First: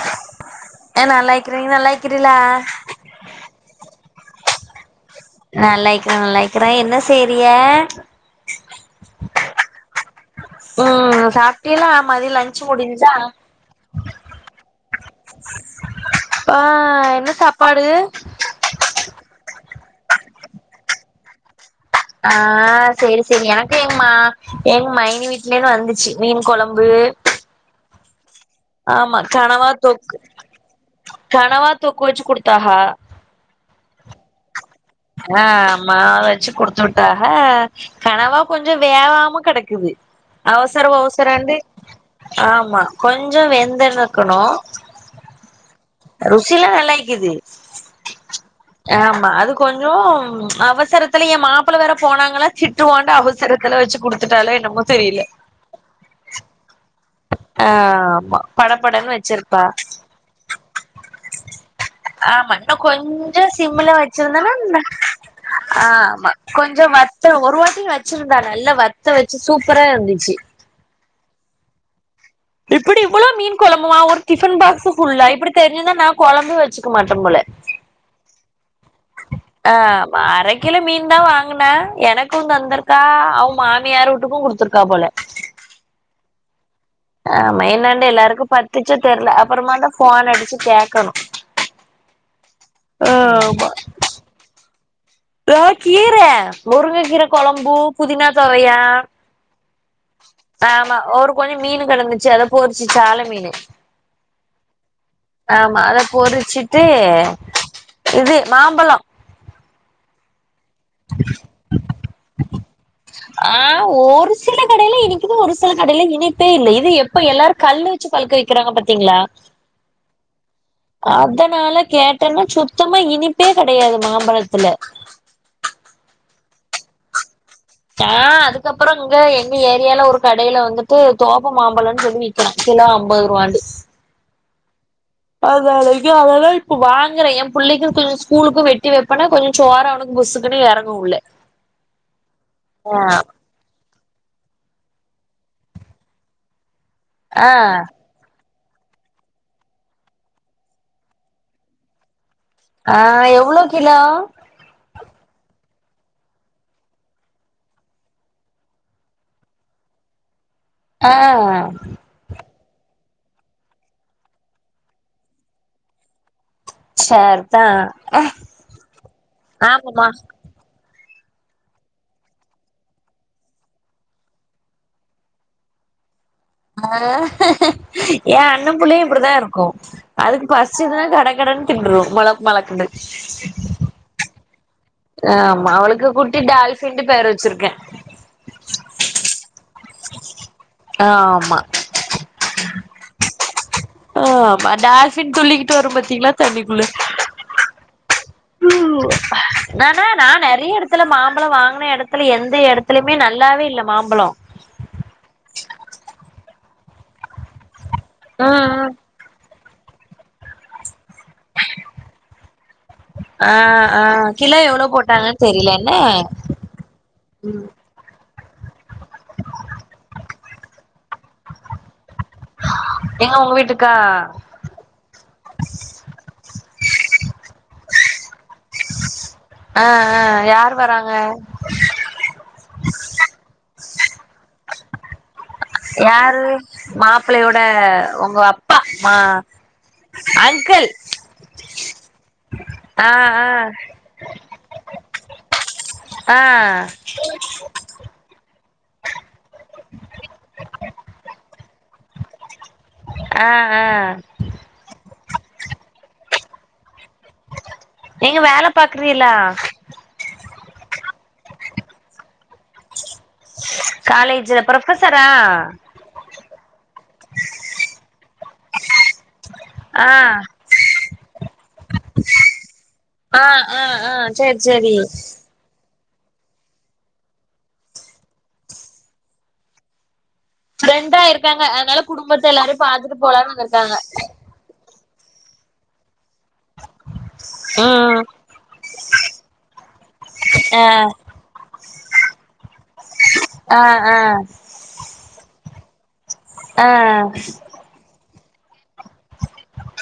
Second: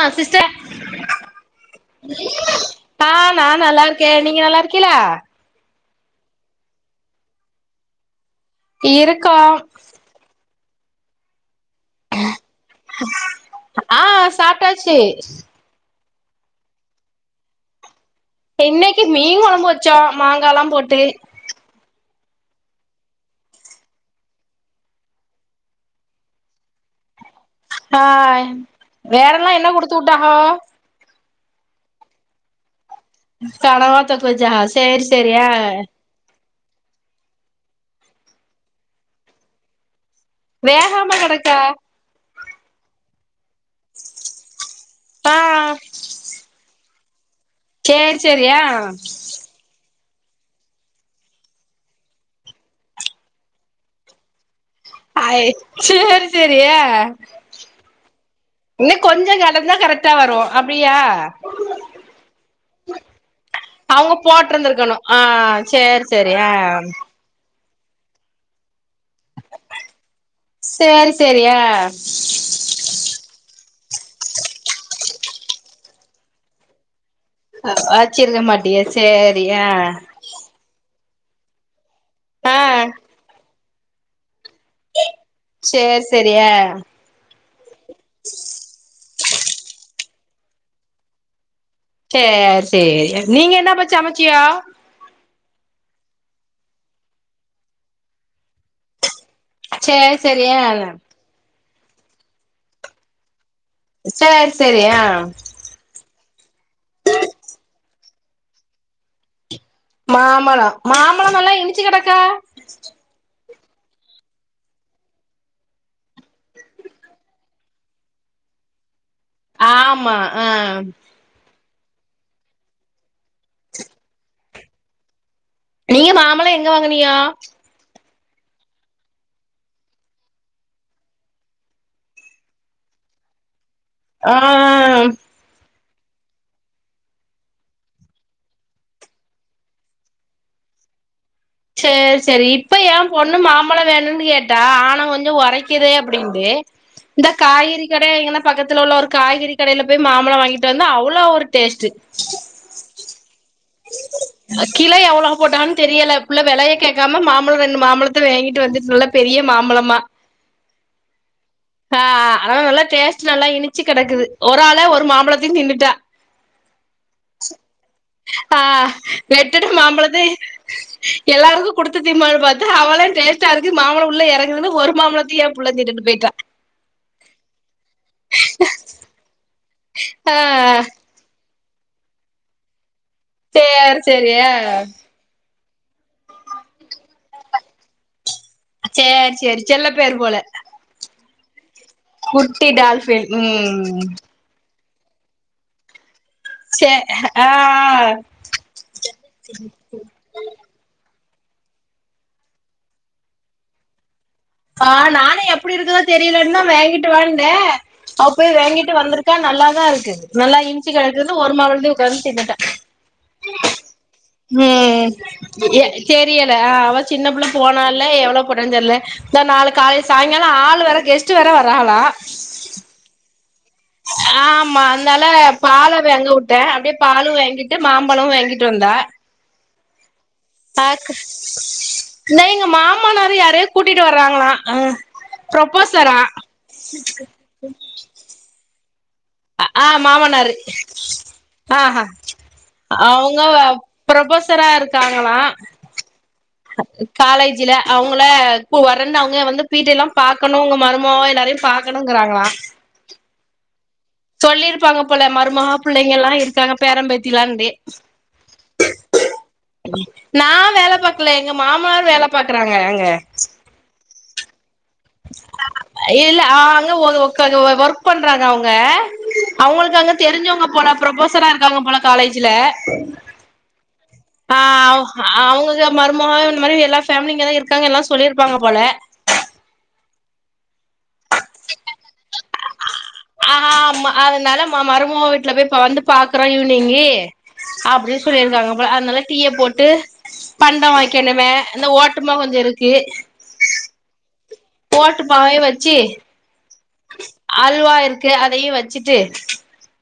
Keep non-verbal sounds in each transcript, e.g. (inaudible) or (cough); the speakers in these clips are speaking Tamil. ஆ சிஸ்டர் ஆ நல்லா இருக்கிறே நீ நல்லா இருக்கிறீலா ஆ நா நல்லாருக்கே நீங்க நல்லா இருக்கீல நல்லாயக்கிறே நல்லாயக்கிறே என்ன செய்ரிஅ இருக்கோம் உம் சாப்ட்டிகளா மத்திய லஞ்சு முடிஞ்சா ஆ சாப்ட்டாச்சு ப்பா என்ன சாப்பாடு இன்னைக்கு மீன் கொழம்பு வச்சோ மாங்கால்லா போட்டு ஆ சேரி சேரி எனக்கு எங்க ம்மா எங்க மைனி வீட்லேந்து வந்துச்சு மீன் கொழம்பு ஹாய் ஆமா வேறல்லா கனவா என்ன கொடுத்து தொக்கு விட்டாஹோ கனவா தொக்கு வச்சு குடுத்தாஹ கனவாத்தொக்கு வச்சா ஹஸ் ஆ எம்ம நாளாச்சு குடுத்துட் டாக கனவா கொஞ்ச வேகாம கெடக்குது அவசர வேகாம அவசரந்து கெடக்கா ஆமா கொஞ்ச வெந்துனக்கணு ஆ ருசிலா நல்லா இக்கிது சேரி சேரியா கொஞ்சம் அவசரத்துல எ மாப்புள்ள வேற போனாங்களா திட்டுவான்டு அவசரத்துல வச்சு குடுத்துட்டாலோ என்னமோ தெரியல ஐ சேரி சேரி ஏ ஆமா படபடன்னு கொஞ்சோ வச்சிருப்பா கடந்தா கரெக்டா வரு அப்டியா ஆமா இன்னு கொஞ்சோ சிம்ல அவுங்க வச்சிருந்தோனா இன்னோ போட்ருந்திருக்கணு ஆ சேரி ஆமா சேரி ஆ கொஞ்சோ வத் த ஒரு வாட்டியு வச்சிருதா நல்லா வத்த வச்சு சூப்பரா இருந்துச்சு சேரி சேரியா இப்டி இவ்ளோ மீன் கொழம்புமா ஒரு டிஃபன் பாக்ஸ்ஸு ஃபுல்லா இப்படி தெரிஞ்சிருந்தா நா கொழம்பு வச்சிக்க மாட்டே போல ஆக்கிருக்க மாட்டிய சேரி ஆ அரக்கிலோ மீன் தா வாங்கினா எனக்கூ ஆ தந்திருக்கா அவ் மாமியார் வூட்டுக்கு குடுத்துருக்கா போல சேரி சேரி ஏ ஆமா என்னேன்ட எல்லாருக்கு பத்துச்சோ தெர்ல அப்புறமாதா ஃபோன் அடிச்சு கேக்கணு சேரி சேரி ஆ நீங்க என்ன அப்ப சமச்சியோ இதோ கீர முருங்க கீர கொழம்பு புதினா தொவயா சேரி சேரி ஆ ஆமா ஒரு கொஞ்சோ மீனு கெடந்துச்சு அத பொருச்சு சால மீனு சேரி சேரி ஆ ஆமா அத பொறிச்சிட்டு இது மாம்பழோ மாம்மழோ ஆ ஒரு சில கடயில இனிக்குது ஒரு சில கடயில இனிப்பே இல்ல இது எப்ப எல்லாரு கல்லு வச்சு பழுக்க வக்கிறாங்க பாத்தீங்களா ஆமா ஆ அதனால கேட்டனா சுத்தமா இனிப்பே கெடயாது மாம்பழத்துல நீங்க மாம்பழோ எங்க வாங்குனியோ. நா அதுக்கப்புறோ இங்க எங்க ஏரியால ஒரு கடயில வந்துட்டு தோப்பு மாம்பழோனு சொல்லி விக் (inaudible) கிலோ அம்பது ரூவாண்டு ஆ அதா தா இதுவு அதனாலதா இப்ப வாங்குறே என் பிள்ளேக்கு கொஞ்சோ ஸ்கூலுக்கூ வெட்டி வெப்பேனா கொஞ் சோறு அவனுக்கு புசுக்குனு எறங்கு உள்ள செரி செரி இப்ப ஏ ஆ பொண்ணு மாம் பழோ வேணும்னு கேட்டா ஆணோ கொஞ்சோ ஒரைக்குது அப்டின்ட்டு இந்த ஆ காய்கறி கட எங்கனா பக்கத்துல உள்ள ஒரு காய்கறி கடையில போய் மாம்பழோ வாங்கிட்டு வந்து அவ்ளோ ஒரு டேஸ்ட்டு ஆ எவ்ளோ கிலோ அ கிலோ எவ்ளோ போட்டான் தெரியல புள்ள வெலய கேக்காம மாம்பழோ ரெண்டு மாம்பழத்த வேங்கிட்டு வந்துட்டு நல்லா பெரிய மாம்பழமா ஆ அ ஆனா நல்லா டேஸ்ட் நல்லா இனிச்சு கெடக்குது ஒரு ஆளா ஒரு மாம்பழத்தையு தின்னுட்டா சரிதா ஆ நெட்டுட்டு ஆமாமா மாம்பழத்தயு எல்லாருக்கு குடுத்து தீம்போனு பாத்தா அவளே டேஸ்டா இருக்கு மாம்பழோ உள்ள எறங்குதுனு ஒரு மாம்பழத்தயு ஃபுல்லா தின்னுட்டு பொய்ட்டா ஆ ஏ அண்ண புள்ளயு இப்டிதா இருக்கு ஆ அதுக்கு பசிச்சுதுனா கட கடனு தின்ட்ரூ மளக் மளக்குனு சேர் சேரியா ஆமா அவளுக்கு குட்டி டால்ஃபின்டு பேர் வச்சிருக்கே செரி செரி செல்ல பேரு போல ஆ ஆமா குட்டி டால்ஃபின் ம் ஆ ஆமா டால்ஃபின் துள்ளிக்கிட்டு வரு பாத்தீங்களா செ அ ஆ அ நானா நா நெறைய எடத்துல மாம்பழோ வாங்குன எடத்துல எந்த எடத்துலயுமே நல்லாவே இல்ல மாம்பழோ ஆ நானும் எப்படி இருக்குதோ தெரியலன்னு தான் வாங்கிட்டு வாந்நே அவ போய் ம் ம் வாங்கிட்டு வந்திருக் ஒர்க்கா நல்லாாதான் இருக்குது நல்லா இனிச்சு கெடக்குதுன்னு ஒரு மாம்பழத்தையு உக்காந்து தின்னுட்டா ஆ ஆ கிலா எவ்ளோ போட்டாங்கன்னு தெரியல என்ன தெர்ல அவ சின்ன புள்ள போனல எவ்ளோ போட்டா தெர்ல இந்த நாாலு காலைய சாயங்காலம் ஆள் வேற கெஸ்ட் வேற வராங்களா எங்க உங்க வீட்டுக்கா ஆமா அதனால பால வாங்க வுட்டேன் அப்டியே பாலும் வாங்கிட்டு மாம்பழம் வாங்கிட் டு வந்தா ஆ ஆ யார் பாக்கு வராங்க இன்னைக் எங்க மாமனாரு யாரையோ கூட்டிட்டு வர்றாங்களா ஹ யாரு மாப்பிள்ளையோட உங்க அப்பா மா ஆ மாமனாரு அங்கிள் ஆஹா ஆ அவுங்க ஆ ப்ரொபசரா இருக்காங்களா ஆ காலேஜ்ல அவுங்கள கு வரன் அவுங்க வந்து பீட்ட எல்லாம் பாக்கணும் உங்க மருமவா எல்லாரையும் பாக்கணுங்கிறாங்களா ஆ ஆ சொல்லியிருப்பாங்க போல மருமகா பிள்ளைங்க எல்லாம் இருக்காங்க பேரம் பேத்திலான்டே நீங்க வேல பாக்குறீயளா நா வேல பாக்கல எங்க மாமனார் வேல பாக்குறாங்க அங்க காலேஜ்ல ப்ரஃப்பசர இல்ல அங்க ஒ ஒக ஒக்க ஓ ஒர்க் பண்றாங்க அவங்க அவங்களுக்கு ஆ அங்க தெரிஞ்சவங்க போல புரொஃபொசரா இருக்காவ்ங்க போல காலேஜ்ல ஆ ஆ ஆ சேரி சேரி பாவ் அவங்கக் மருமக இந்த மாரி எல்லா ஃபேமிலி இங்கதா இருக்காங்க எல்லா சொல்லிருப்பாங்க போல ஃப்ரெண்டா இருக்காங்க அதனால குடும்பத்த எல்லாரையு பாத்துட்டு போலானு வந்துருக்காங்க கா மருமக வீட்ல போய் இப்ப வந்து பாக்குறோ ஈவ்னிங்கு ம் அப்டின் சொல்லிருக்காங்க போல அதனால டீய போட்டு ஆ பண்டோ வைக்கணும அந்த ஓட்டுமா கொஞ்சொ இருக்கு ஆ ஆ ஓட்டுமாவையு வச்சு ஆ அல்வா இருக்கு அதையு வச்சு சு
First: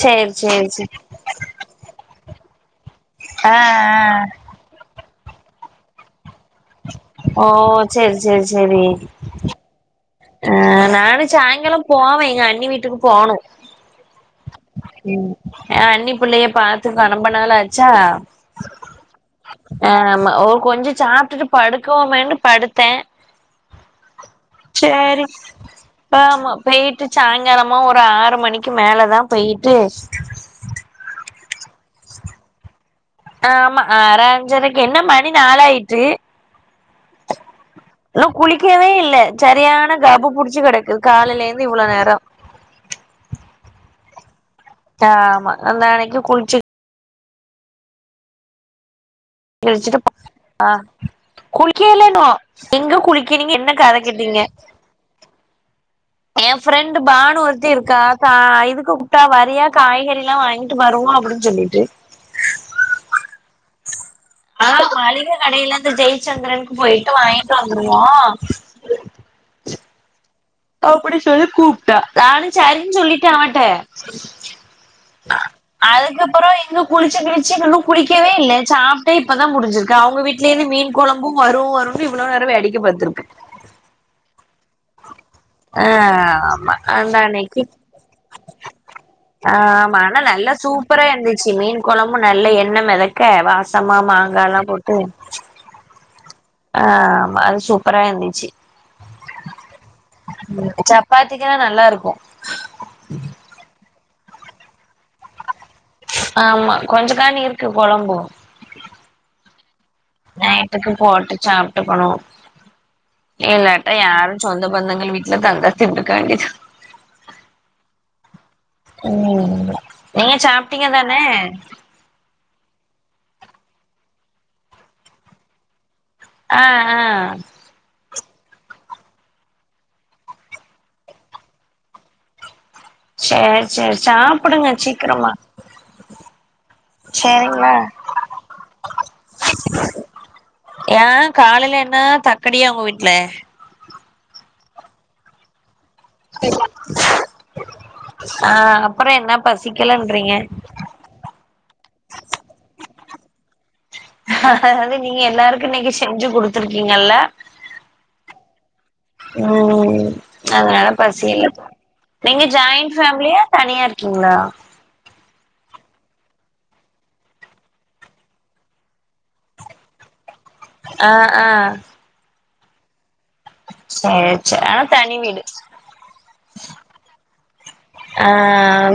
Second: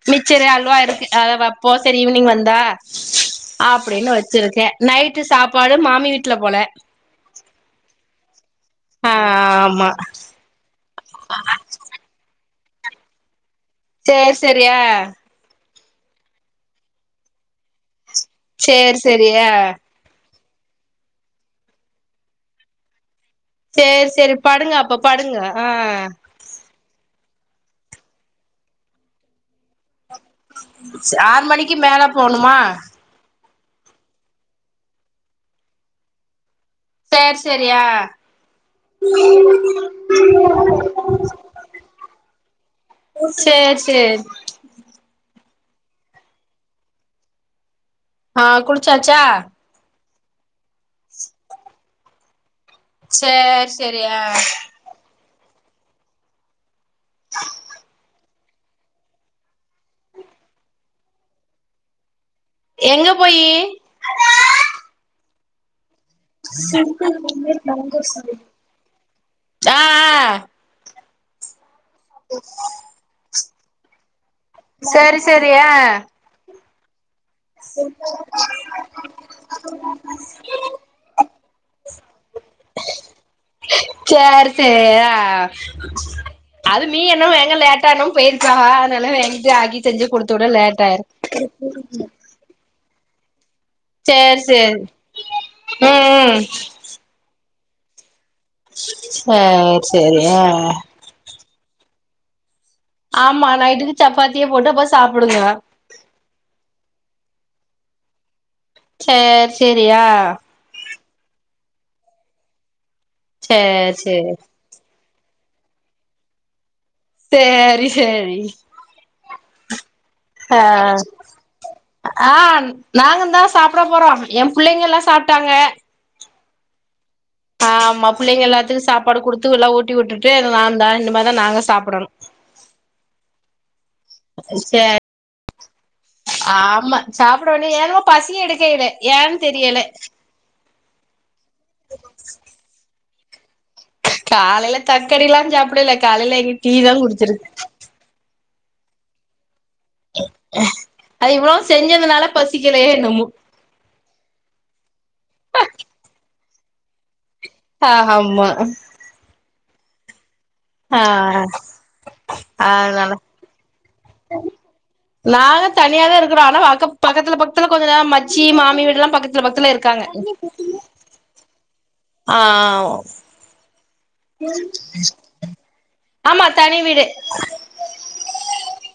சேரி மிச்சர் சேரி அல்வா சேரி இருக்கு அத வப்போ சரி ஈவினிங் வந்தா ஆ அப்டின்னு ஆ வச்சிருக்கே நைட்டு சாப்பாடு மாமி வீட்ல போல ஓ செர் செர் செரி ஆ ஆமா ஆ நானு சாயங்காலம் போவே எங்க அண்ணி வீட்டுக்கு போணு சேர் செரியா ம் ஏ அன்னி புள்ளைய பாத்துகோ நொம்போ நாளாச்சா சேரி சேரியா ஆ ம ஒ கொஞ்சொ சாப்ட்டுட்டு படுக்குவோமேண்டு படுத்தே சேர் சொரி படுங்க அப்ப சேரி படுங்க ஆ ஆமா போயிட்டு சாயங்காலமா ஒரு ஆறு மணிக்கு மேலதா போயிட்டு ஆறு மணிக்கு மேல போனுமா ஆமா ஆறா அஞ்சரைக்கு என்ன மணி நாளாயிட்டு சேர் செரியா இன்னு குளிக்கவே இல்ல சரியான கபு புடிச்சு கெடக்கு காலைல இருந்து இவ்ளோ நேரோ சேர் சேர் தாமா அ நாளைக்கு குளிச்சு ஆ குளுச்சாச்சா (inaudible) ஆ குளிக்கேல்லன்னு எங்க குளுக்குனீங்க சேர் என்ன கத சேரி ஆ கேட்டீங்க எ ஃப்ரெண்டு் பானு ஒருத்தி இருக்கா கா இதுக்கு கூப்ட்டா வறியா காய்கறில்லா வாங்கி ட்டு வருவோ அப்டின் சொல்லிட்டு எங்க போயி ஆ மளிக கடைலருந்து ஜெயச்சந்திரன்க்கு போயிட்டு வாங்கிட்டு வந்துருவோ ச்சா அப்டி சொல்லி கூப்ட்டா நானே சரின் சொல்லிட்டே அவட்டே சேரி சேரி ஆ அதுகப்பறோ எங்க குளிச்சு கிளிச்சு இன்னு குளிக்கவே இல்ல சாப் ட்டே இப்பதா முடிஞ்சிர்க்கு அவுங்க வீட்லேந்து மீன் கொழம்பு வரு வரூனு இவ்ளோ நேரோ வேடிக்க பாத்துருக்க சேர் சேர் ஆ ஆ ஆமா அது மீ அதா இன்னு வேக லே ட்டாதா போயிரிச்சாக அதனாலே வே ஆ ஆமா ஆனா நல்லா சூப்பரா இருந்துச்சு மீன் கொழம்பு நல்ல எண்ண மெத க்க வாசமா சேர் மாங்கால சேரி போட்டு ம் ம் ஆ ஆமா அது சூப்பரா இந்துச்சி சேரி சேரி அ பாத்தீங்கனா நல்லாருக்கு ஆமா நைட்டுக்கு சப்பாத்தியே போட்டு அப்போ சாப்புடுங்கோ ஆமா கொஞ்ச காண் இருக்கு கொழம்பூ சேரி சேரியா நைட்டுக்கு போட்டு சாப்ட்டுக்கனு இல்லாட்டா சேர் யாரோ சேரி சொந்த பந்தங்கள் வீட்ல தங்கத்தின்டுக்காண்டி சேரி சேரி ம் நீங்க சாப்டீங்க ஆ தான ஆ நாங்க தா சாப்ட போறோ எ புள்ளைங்க எல்லா சாப்ட்டாங்க அ ஆ ஆமா புள்ளைங்க எல்லாத்துக்கு சாப்பாடு குடுத்து எல்லா ஊட்டி உட்டுடு அத நாந்தா இனிமேதா நாங்க சாப்படணு சேரி சேரி சாப்டுங்க சேரி சீக்கரமா ஆமா சாப்ட ஒன்னே ஏனுமோ பசியே எடுக்கையிலே ஏ தெரியலே ஏ காலைல என்ன தக்கடியா உங்க வீட்ல காலைல தக்கடிலா சாப்டலே காலையில எ டீதா குடிச்சிருக்கு அ அப்றோ என்ன பசிக்கலன்றீங்க அது இவ்ளோ செஞ்சதுனாலே பசிக்கலையோ என்னமோ அது நீங்க எல்லாருக்கு நீங்க செஞ்சு குடுத்துருக்கீங்கல்ல அ ஆமா ம் அதனால ஆ பசியில்ல இப்போ நீங்க ஜாயிண்ட் அதனால ஃபேம்லியா தனியா இருக்கீங்ளா நாங்க தனியா தா இருக்கறோ ஆனா அக்க பக்கத்துல பக்கத்துல கொஞ்ச நேம் மச்சி மாமி வீடு எல்லா பக்கத்துல பக்கத்துல இருக் காங்க அ ஆ ஆ சேரி சேரி ஆனா தனி வீடு ஆமா தனி வீடு ஆ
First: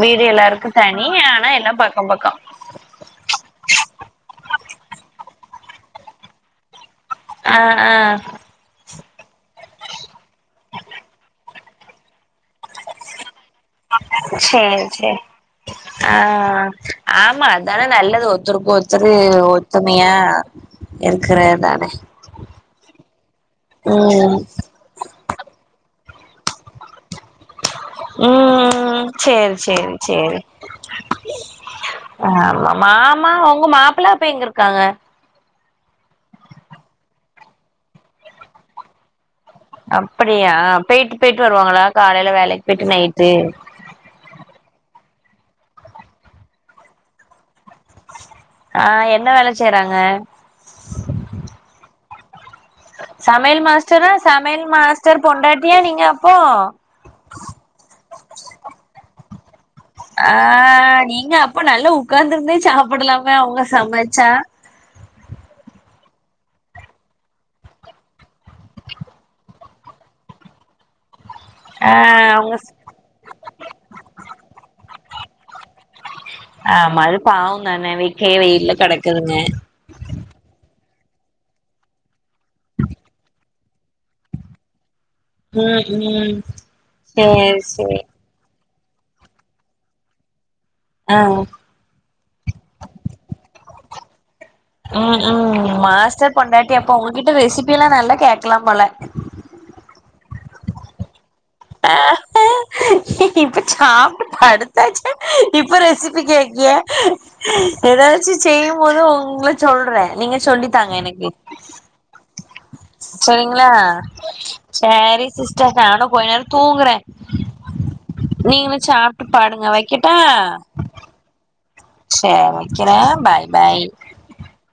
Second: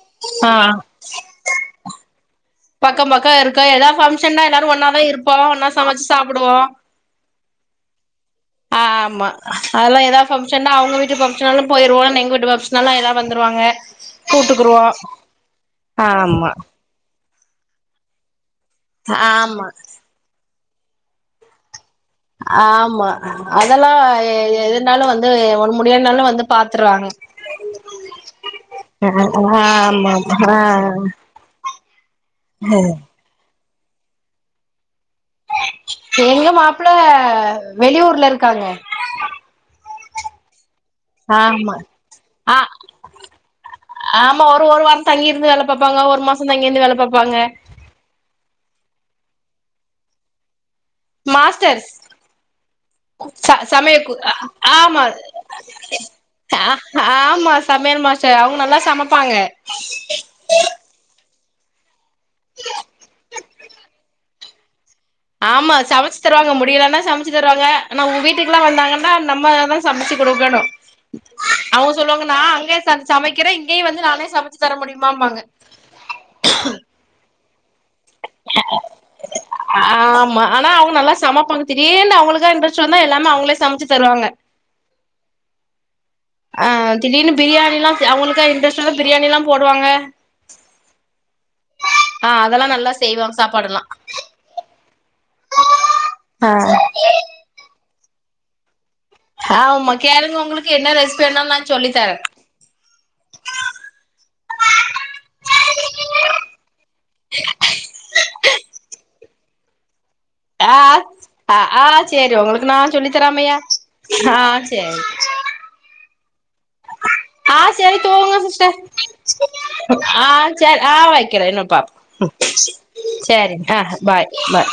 வீடு ஆ எல்லாருக்கு தனி ஆனா எல்லா பக்கோ பக்கோ பக்கோ பக்கோ இருக்கோ எதா ஃபங்ஷன்னா எல்லாரு ஒன்னாதா இருப்போ ஒன்னா சமைச்சி சாப்டுவோ அ ஆ அ ஆமா அதெல்லா இதா ஃபம்ஷன்னா அவுங்க வீட்டு ஃபம்ஷன்னாலு போயிறுவோ எங்க வீட்டு ஃப்ஷன்னாலா எல்லா வந்துருவாங்க கூப்ட்டுக்குருவோ சேரி சேரி ஆ ஆமா ஆமா அதான நல்லது ஒத்தருக்கு ஒருத்தரு ஆமா ஒத்துமையா இருக்கற தான ஆமா அதெல்லா எ எ எது னாலு வந்து ஒடம் முடியல்னாலு வந்து பாத்துட்றாங்க ம் அ சேரி சேரி ஆமாமா சேரி அ ஆமா மாமா உங்க மாப்ள அப்ப எங்கருக்காங்க எங்க மாப்ள வெளியூர்ல இருக்காங்க அப்டியா போய்ட்டு போய்ட்டு ஆமா வருவாங்களா காலைல ஆ வேலைக்கு போய்ட்டு நைட்டு ஆமா ஒரு ஒரு வாரோ தங்கிருந்து வேல பாப்பாங்க ஒரு மாசோ தங்கிருந்து வேல பாப்பாங்க ஆ என்ன வேல செய்றாங்க மாஸ்டர்ஸ் ச சமையல் மாஸ்டரா சமயக்கு சமையல் ஆமா மாஸ்டர் பொண்டாட்டியா நீங்க அப்போ ஆ ஆமா சமையல் மாஸ்டர் அவுங்க நல்லா சமைப்பாங்க ஆ நீங்க அப்ப நல்லா உட்கார்ந்துருந்தே சாப்படலாமே அவங்க சமைச்சா ஆமா சமைச்சு தருவாங்க முடியலன்னா சமைச்சு தருவாங்க ஆனா உங்க வீட்டுக்குலா வந்தாங்கனா நம்ம சமைச்சு குடுக்கணு அவங்க ஆ சொல்லுவாங்க நா அவங்க அங்க சமைக்கிறே இங்கயு வந்து நானே சமைச்சு தர முடியுமாம்பாங்க ஆமா அது பாவ தான வெக்கையு வெயில்ல கெடக்குதுங்க ஆமா ஆனா அவங்க நல்லா சமைப்பாங்க திடீர்னு அவங்களுக்கா இன்டரெஸ்ட் வந்தா எல்லாமே அவங்களே சமைச்சு தருவாங்க ம் ம் ஆ திடீர்னு சேரி பிரியாணில்லா சேரி அவங்களுக்கா இன்ட்ரெஸ்ட் வந்தா பிரியாணில்லா போடுவாங்க ஆ ஆ அதெல்லா நல்லா செய்வா சாப்பாடுல்லா ம் ம் மாஸ்டர் பொண்டாட்டி அப்ப உங்ககிட்ட ஆ ரெசிபில்லா நல்லா கேக்கலா போல ஆ உ மா கேளுங்க உங்களுக்கு என்ன ரெசிபி வேணாலு நா சொல்லி ஆ தர இப்ப சாப்ட்டு படுத்தாச்சு இப்ப ரெசிபி கே்க்கிய எதாச்சு செய்ய போது உங்க சொல்ற நீங்க சொல்லி ஆ தாங்க எனக்கு ஆ ஆ சேரி உங்களுக்கு நா சொல்லி தராமையா சரிங்ளா ஆ சேரி சரி சிஸ் டர் நானு கொஞ்சோ நேர தூங்குற ஆ செரி தூங்குங்க சிஸ்டர் சாப்ட்டு படுங்க வைக்கட்டா ஆ செரி ஆ வக்ற என்னப்பா ம் சேரி வைக்கிறே பாய் செரி ஆ பாய் பாய்